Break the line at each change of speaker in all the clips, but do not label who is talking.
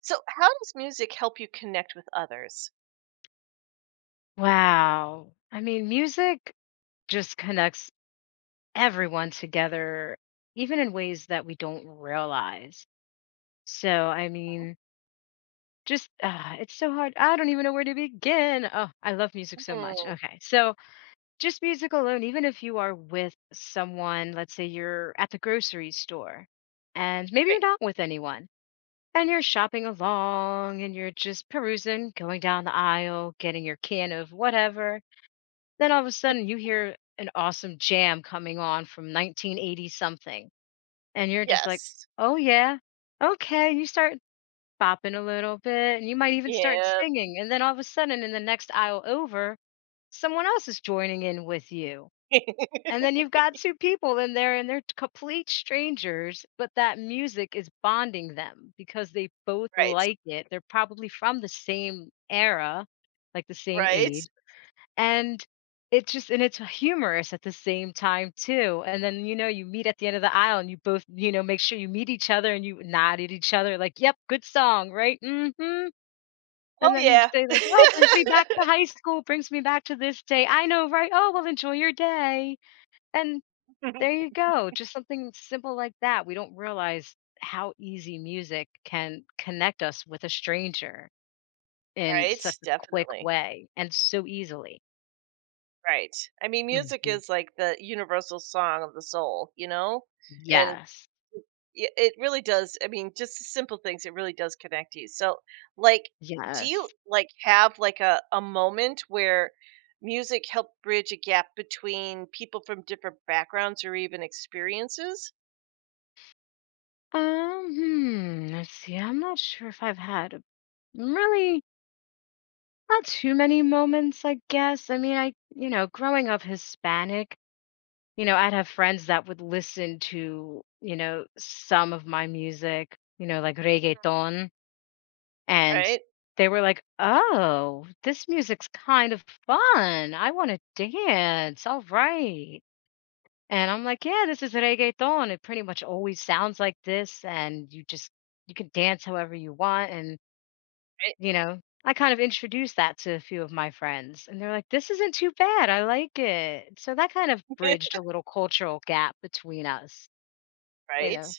So, how does music help you connect with others?
Wow. I mean, music just connects everyone together, even in ways that we don't realize. So, I
Mhm.
mean, just it's so hard. I don't even know where to begin. Oh, I love music so much.
Hmm,
Okay. So, just music alone, even if you are with someone, let's say you're at the grocery store and maybe you're
right.
not with anyone and you're shopping along and you're just perusing, going down the aisle, getting your can of whatever. Then all of a sudden you hear an awesome jam coming on from 1980 something. And you're just like,
Yes.
oh, yeah, okay. You start bopping a little bit and you might even start
Yep.
singing. And then all of a sudden in the next aisle over, someone else is joining in with you. And then you've got two people in there and they're complete strangers, but that music is bonding them because they both
Right.
like it. They're probably from the same era, like the same
Right.
age. And it's just and it's humorous at the same time too. And then, you know, you meet at the end of the aisle and you both, you know, make sure you meet each other and you nod at each other like, "Yep, good song, right? Mhm."
Oh,
And then you
yeah.
say like, "Oh, brings me back to high school, brings me back to this day. I know, right? Oh, well, enjoy your day." And there you go. Just something simple like that. We don't realize how easy music can connect us with a stranger in
Right,
such a quick
definitely.
way and so easily.
Right. I mean, music
Mhm.
is like the universal song of the soul, you know? And
Yes.
Yeah, it really does. I mean, just the simple things, it really does connect you. So, like, do you
Yes.
like have like a moment where music helped bridge a gap between people from different backgrounds or even experiences?
Hmm, let's see. I'm not sure if I've had really not too many moments, I guess. I mean, I, you know, growing up Hispanic, you know, I'd have friends that would listen to, you know, some of my music, you know, like reggaeton, and
Right?
they were like, "Oh, this music's kind of fun. I want to dance." All right. And I'm like, "Yeah, this is reggaeton. It pretty much always sounds like this, and you just you can dance however you want." And,
Right?
you know, I kind of introduced that to a few of my friends, and they're like, "This isn't too bad. I like it." So that kind of bridged a little cultural gap between us, you
Right?
know.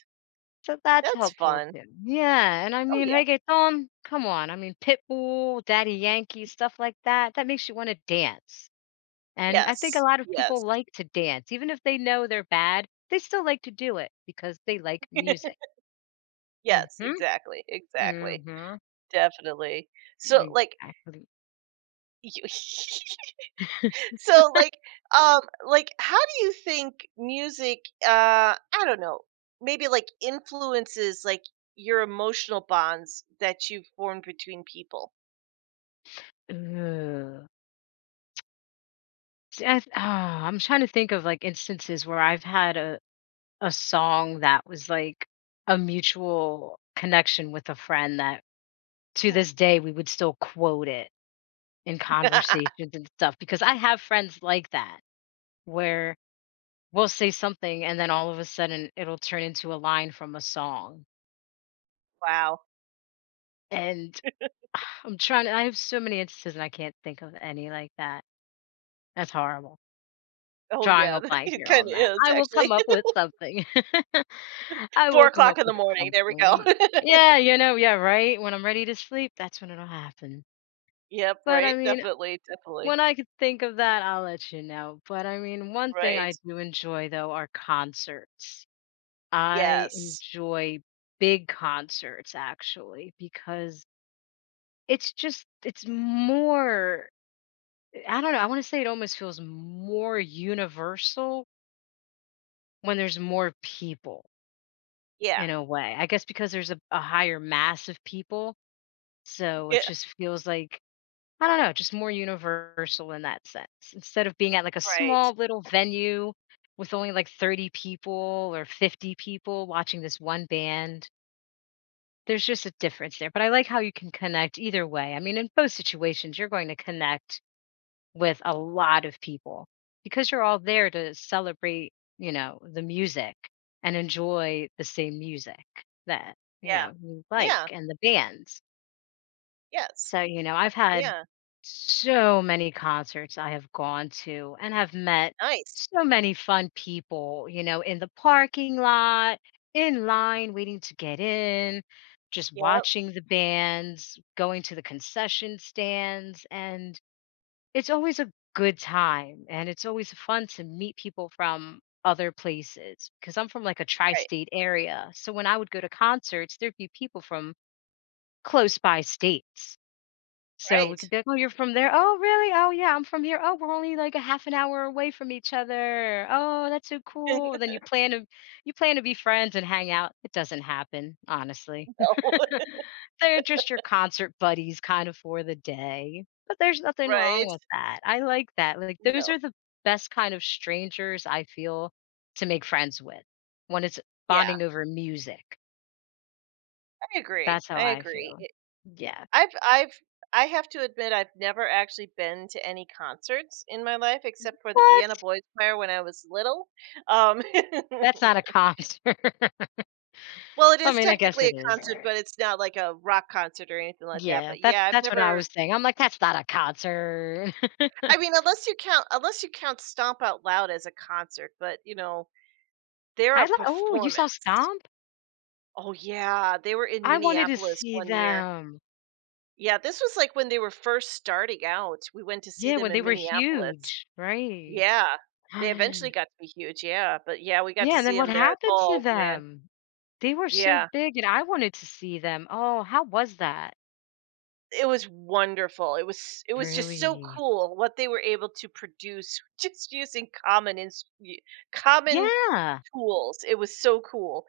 So that's
That's
helpful
fun.
too. Yeah, and I
Oh
mean
yeah.
reggaeton, come on. I mean Pitbull, Daddy Yankee, stuff like that. That makes you want to dance. And I think a
Yes.
lot of
Yes.
people like to dance, even if they know they're bad, they still like to do it because they like music. Mm.
Yes,
Mhm,
exactly. Exactly.
mm
Definitely. So,
mhm,
like,
exactly.
you So, like, how do you think music, I don't know, maybe like influences like your emotional bonds that you've formed between people?
Ugh. See, I'm trying to think of, like, instances where I've had a song that was, like, a mutual connection with a friend that to
Mhm.
this day, we would still quote it in conversations and stuff because I have friends like that, where we'll say something and then all of a sudden it'll turn into a line from a song.
Wow.
And I'm trying to, I have so many instances and I can't think of any like that. That's horrible.
Oh
Drawing
yeah,
a blank
it
here
kind
on
of
that.
is
I will come
actually.
up with something. I
Four
will come
o'clock
up
in the
with
morning. There we go.
something. Yeah, you know, yeah, right. When I'm ready to sleep, that's when it'll happen.
Yep.
But I
Right.
mean,
Definitely. Definitely.
when I could think of that, I'll let you know. But I mean, one thing
Right.
I do enjoy though are concerts. I
Yes.
enjoy big concerts actually because it's just it's more I don't know, I want to say it almost feels more universal when there's more people
Yeah.
in a way. I guess because there's a higher mass of people, so it
Yeah.
just feels like I don't know, just more universal in that sense. Instead of being at like a
Right.
small little venue with only like 30 people or 50 people watching this one band. There's just a difference there, but I like how you can connect either way. I mean, in both situations, you're going to connect with a lot of people because you're all there to celebrate, you know, the music and enjoy the same music that, you
Yeah.
know, you like
Yeah.
and the bands.
Yes.
So, you know, I've had
Yeah.
so many concerts I have gone to and have met
Nice.
so many fun people, you know, in the parking lot, in line, waiting to get in, just
Yeah.
watching the bands, going to the concession stands. And it's always a good time. And it's always fun to meet people from other places because I'm from like a tri
Right.
state area. So when I would go to concerts, there'd be people from close by states. So we
Right.
could be like, "Oh, you're from there? Oh, really? Oh, yeah, I'm from here. Oh, we're only like a half an hour away from each other. Oh, that's so cool." Then you plan to be friends and hang out. It doesn't happen, honestly.
No.
They're just your concert buddies kind of for the day. But there's nothing wrong
Right.
with that. I like that. Like those
No.
are the best kind of strangers I feel to make friends with when it's
Yeah,
bonding over music.
I agree,
That's how
I
I
agree.
feel.
It
Yeah.
I've I have to admit I've never actually been to any concerts in my life except for the
What?
Vienna Boys Choir when I was little. Um,
That's not a concert.
well, it
I
is
mean, I guess
technically a
it is.
concert, but it's not like a rock concert or anything like that,
Yeah,
but
that's
yeah,
that's what I was saying. I'm like, "That's not a concert."
I mean, unless you count Stomp Out Loud as a concert, but, they're
I
a
lo oh, you saw
performance.
Stomp?
Oh, yeah, they were in
I wanted to
Minneapolis
see
one year.
them.
Yeah, this was like when they were first starting out. We went to see
Yeah,
them
when they
in
were
Minneapolis.
huge, right.
Yeah. They eventually got to be huge, yeah, but yeah, we got to
Yeah, and then
see
what
them there.
happened to
Oh, man.
them? They were so
Yeah.
big, and I wanted to see them. Oh, how was that?
It was wonderful. It was just so
Really?
cool what they were able to produce just using common ins y common
Yeah,
tools. It was so cool.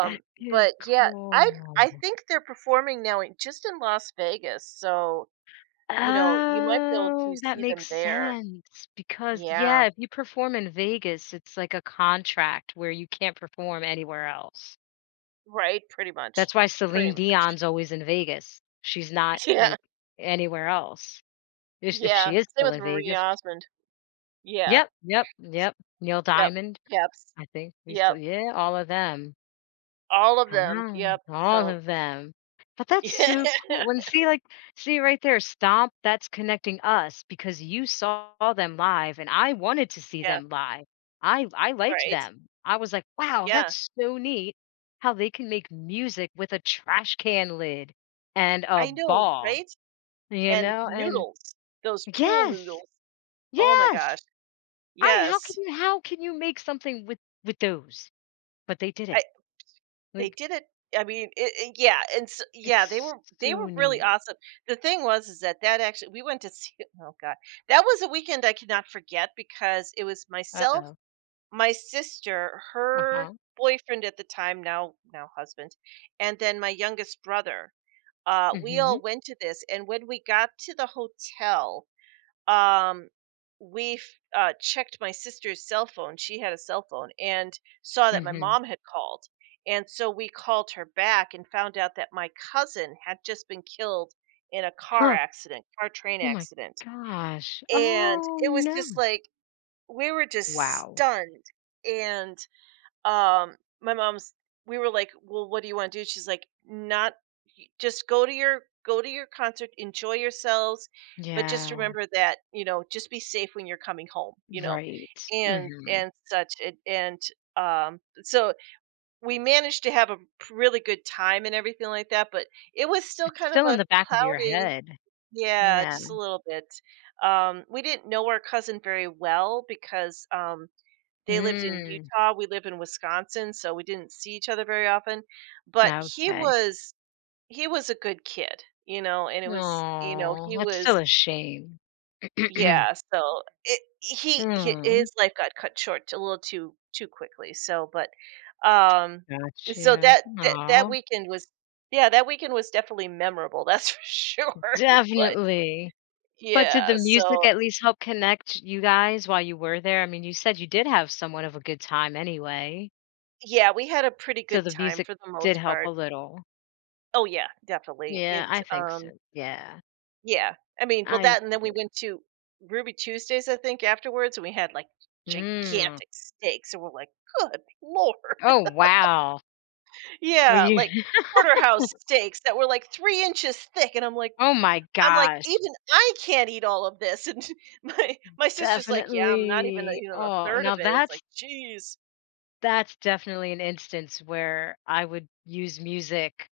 that is
but yeah, I
cool.
I think they're performing now in just in Las Vegas, so, you might be able to
Oh, that
see them
makes
there.
sense because,
Yeah.
yeah, if you perform in Vegas, it's like a contract where you can't perform anywhere else.
Right, pretty much.
That's why
Pretty
Celine
much.
Dion's always in Vegas. She's not,
Yeah,
like, anywhere else. If
yeah.
she is
Same
still
with
in
Marie
Vegas.
Osmond. Yeah.
Yep, yep, yep. Neil
Yep.
Diamond,
Yep.
I think we
Yep.
still yeah, all of them.
All of them.
Ah,
Yep.
all
So
of them. But that's so
Yeah.
cool. And see, like, see right there, Stomp, that's connecting us because you saw them live and I wanted to see
Yeah,
them live. I liked
right.
them. I was like, wow,
Yeah.
that's so neat how they can make music with a trash can lid and a
I know,
ball,
right?
you
And
know? And
noodles. Those pool
yes,
noodles. Oh my
yes.
gosh.
I
Yes.
how can you make something with those? But they did it.
I They
Like
did it. I mean, it yeah, and s yeah, they
it's
were they were
so
really
neat.
awesome. The thing was is that actually we went to see oh god. That was a weekend I cannot forget because it was myself,
Uh-oh.
my sister,
Uh-huh.
her boyfriend at the time, now husband, and then my youngest brother. We all
Mhm.
went to this, and when we got to the hotel, um, we checked my sister's cell phone. She had a cell phone, and saw that my
Mhm.
mom had called, and so we called her back and found out that my cousin had just been killed in a car
Huh.
accident, car train
Oh my
accident,
gosh.
and
Oh,
it was just
no.
like we were just
Wow.
stunned. And um my mom's we were like, well, what do you want to do? She's like, not y- just go to your concert, enjoy yourselves, but just
Yeah.
remember that, just be safe when you're coming home, you know.
Right.
and
Mhm.
and such, and so we managed to have a really good time and everything like that, but it was still
It's
kind of
still in
a
the back of your
cloudy,
head.
yeah,
Yeah.
just a little bit. We didn't know our cousin very well because they lived in
Mm.
Utah, we live in Wisconsin, so we didn't see each other very often, but he
Okay.
was he was a good kid, you know, and it was,
Oh,
he
that's
was,
still a shame.
yeah, so it he hi
Mm.
his life got cut short a little too quickly, so but, um so
Gotcha.
that
Oh.
weekend was, yeah, that weekend was definitely memorable, that's for sure, but
Definitely. But did the
yeah,
music
so
at least help connect you guys while you were there? I mean, you said you did have somewhat of a good time anyway,
yeah, we had a pretty
so
good
the
time
music
for the
did
most
help
part.
a little.
Oh, yeah, definitely,
Yeah, I think so.
um
Yeah.
yeah. I mean, well,
I
that and then we went to Ruby Tuesdays, I think, afterwards, and we had, like,
Mm.
gigantic steaks, and we're like, "Good lord."
Oh, wow. Were
Yeah,
you
like, porterhouse steaks that were, like, 3 inches thick, and
oh my
I'm like,
gosh,
"Even I can't eat all of this," and my sister's like, "Yeah, I'm not even a
definitely.
even a
Oh,
third
now
of it." It's
that's
like, "Jeez."
that's definitely an instance where I would use music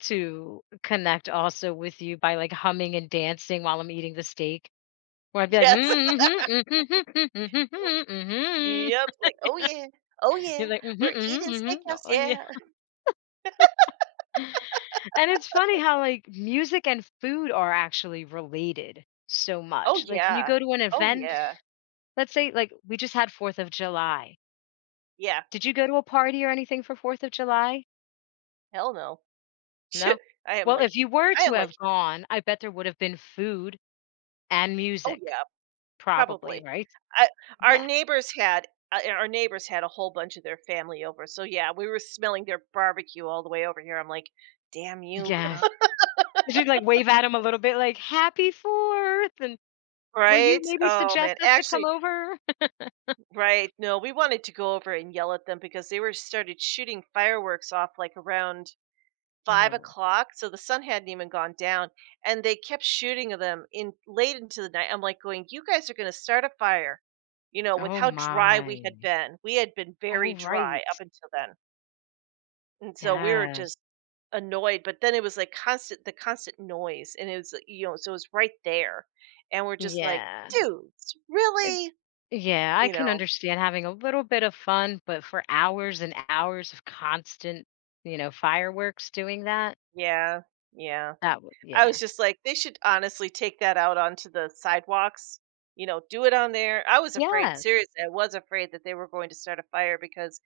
to connect also with you by, like, humming and dancing while I'm eating the steak, where I'd be like,
Yes.
"Mm, mhm, mhm, mhm, mhm, mhm, mhm."
Yep, like, "Oh, yeah. Oh,
You're
yeah.
like, mm
We're
mhm,
eating
mhm."
steakhouse,
Oh, yeah.
yeah."
And it's funny how, like, music and food are actually related so
"Oh,
much. Like, when you
yeah.
go to an
Oh,
event,
yeah.
let's say, like, we just had 4th of July.
Yeah.
Did you go to a party or anything for 4th of July?
Hell no."
No?
I am
Well,
like
if you were
I
to
am
have
like,
gone, I bet there would have been food and
"Oh,
music,
yeah,
probably,
probably."
right?
I Our
Yeah.
neighbors had, a whole bunch of their family over, so, yeah, we were smelling their barbecue all the way over here, I'm like, "Damn you."
Yes. Did you, should like, wave at him a little bit like, "Happy 4th," and, "Will you
Right?
maybe
Oh, man.
suggest us to come
Actually,
over?"
right, no, we wanted to go over and yell at them because they were started shooting fireworks off, like, around 5
Oh.
o'clock, so the sun hadn't even gone down, and they kept shooting of them in late into the night. I'm, like, going, "You guys are gonna start a fire," you know, with
Oh
how dry we had
my.
been. We had been very
Oh,
dry
right.
up until then, and so we were
Yes.
just annoyed, but then it was, like, constant the constant noise, and it was, like, you know, so it was right there, and we're just like,
Yeah.
"Dudes,
Uh,
really?"
yeah, I
You
can
know?
understand having a little bit of fun, but for hours and hours of constant, you know, fireworks doing that,
Yeah, yeah.
that would,
I
yeah.
was just like, they should honestly take that out onto the sidewalks, do it on there. I was afraid,
Yeah.
seriously, I was afraid that they were going to start a fire because,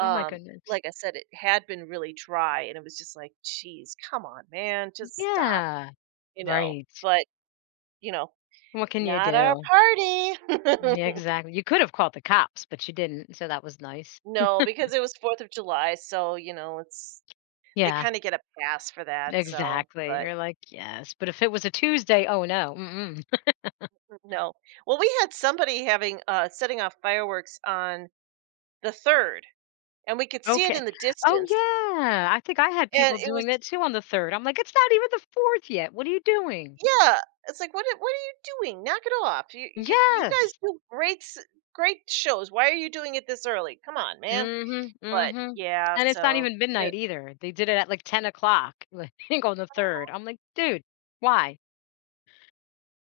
Oh my goodness.
like I said, it had been really dry and it was just like, geez, come on, man, just stop,
Yeah.
you know.
Right.
But, you know,
What can you
not our
do?
party.
Yeah, exactly. You could have called the cops, but you didn't. So that was nice.
No, because it was Fourth of July. So, you know, it's, they
Yeah,
kind of get a pass for that. So,
exactly.
but
You're like, yes. But if it was a Tuesday, oh no. Mm-mm.
no. Well, we had somebody having, setting off fireworks on the 3rd, and we could see it
Okay.
in the
Oh,
distance,
yeah. I think I had
and
people
it was.
doing that too on the third. I'm like, it's not even the fourth yet. What are you doing?
Yeah, it's like, "What are you doing? Knock it off. You guys
Yes.
do great shows. Why are you doing it this early? Come on, man."
Mhm,
But,
mhm.
yeah,
And it's not
so
even
it
midnight either. They did it at like 10 o'clock, like, on the 3rd. I'm like, "Dude, why?"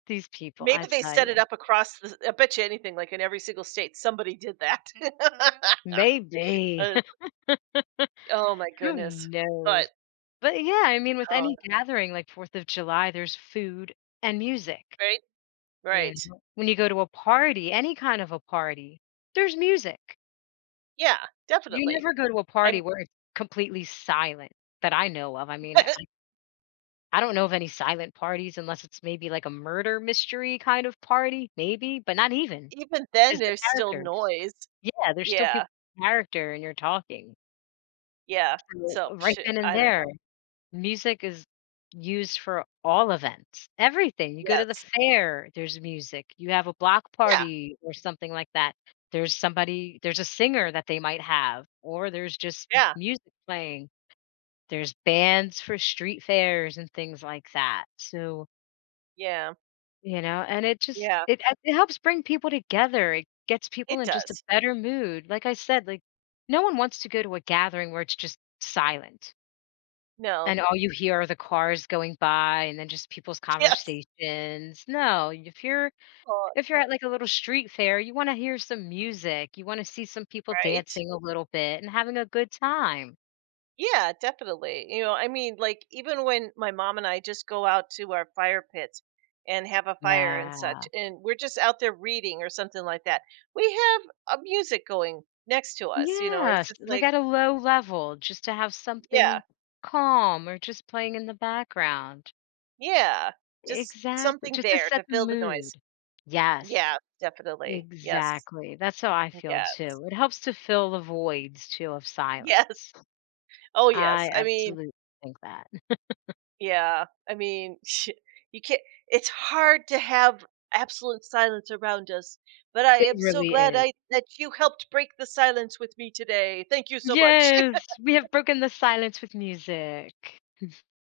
These people, I
maybe they
tell
set it
you,
up across the I bet you anything, like, in every single state, somebody did that.
maybe.
Uh, oh my
Who
goodness. But
knows? But yeah, I mean, with
oh,
any gathering like 4th of July, there's food and music,
right?
you
Right.
know? When you go to a party, any kind of a party, there's music.
Yeah,
You
definitely.
never go to a party
I'm
where it's completely silent that I know of. I mean I don't know of any silent parties unless it's maybe like a murder mystery kind of party, maybe, but not even,
Even then,
'cause they're
there's still
characters.
noise.
Yeah, there's still
Yeah.
people with character and you're talking.
Yeah.
So,
So,
right
psh
then and
I don't
there,
know.
music is used for all events, everything. You go to the
Yes.
fair, there's music. You have a block
Yeah,
party or something like that, there's somebody there's a singer that they might have, or there's just
yeah,
music playing. There's bands for street fairs and things like that. So
yeah,
you know, and it just
yeah.
it helps bring people together, it gets people
It
in just a
does.
better mood. Like I said, like, no one wants to go to a gathering where it's just silent,
No.
and all you hear are the cars going by and then just people's
Yes.
conversations. No,
Oh,
if you're at, like, a little street fair, you wanna hear some music, you wanna see some people
right?
dancing a little bit and having a good time.
Yeah, definitely. You know, I mean, like, even when my mom and I just go out to our fire pits and have a fire and
Yeah.
such, and we're just out there reading or something like that, we have a music going next to us, you know? It's
Yes,
just
like,
like
at a low level, just to have
yeah,
something calm or just playing in the background.
yeah. Just
Exactly,
something
just to
there to
set the
fill the noise.
mood. Yes.
Yeah, definitely. Yes.
Exactly, that's how I feel
Yeah.
too. It helps to fill the voids too of
Yes.
silence.
Oh, yes.
I
I mean,
absolutely think that.
yeah. I mean, you can't. It's hard to have absolute silence around us, but I am
It
so
really
glad
is.
I that you helped break the silence with me today. Thank you so much.
Yes, we have broken the silence with music.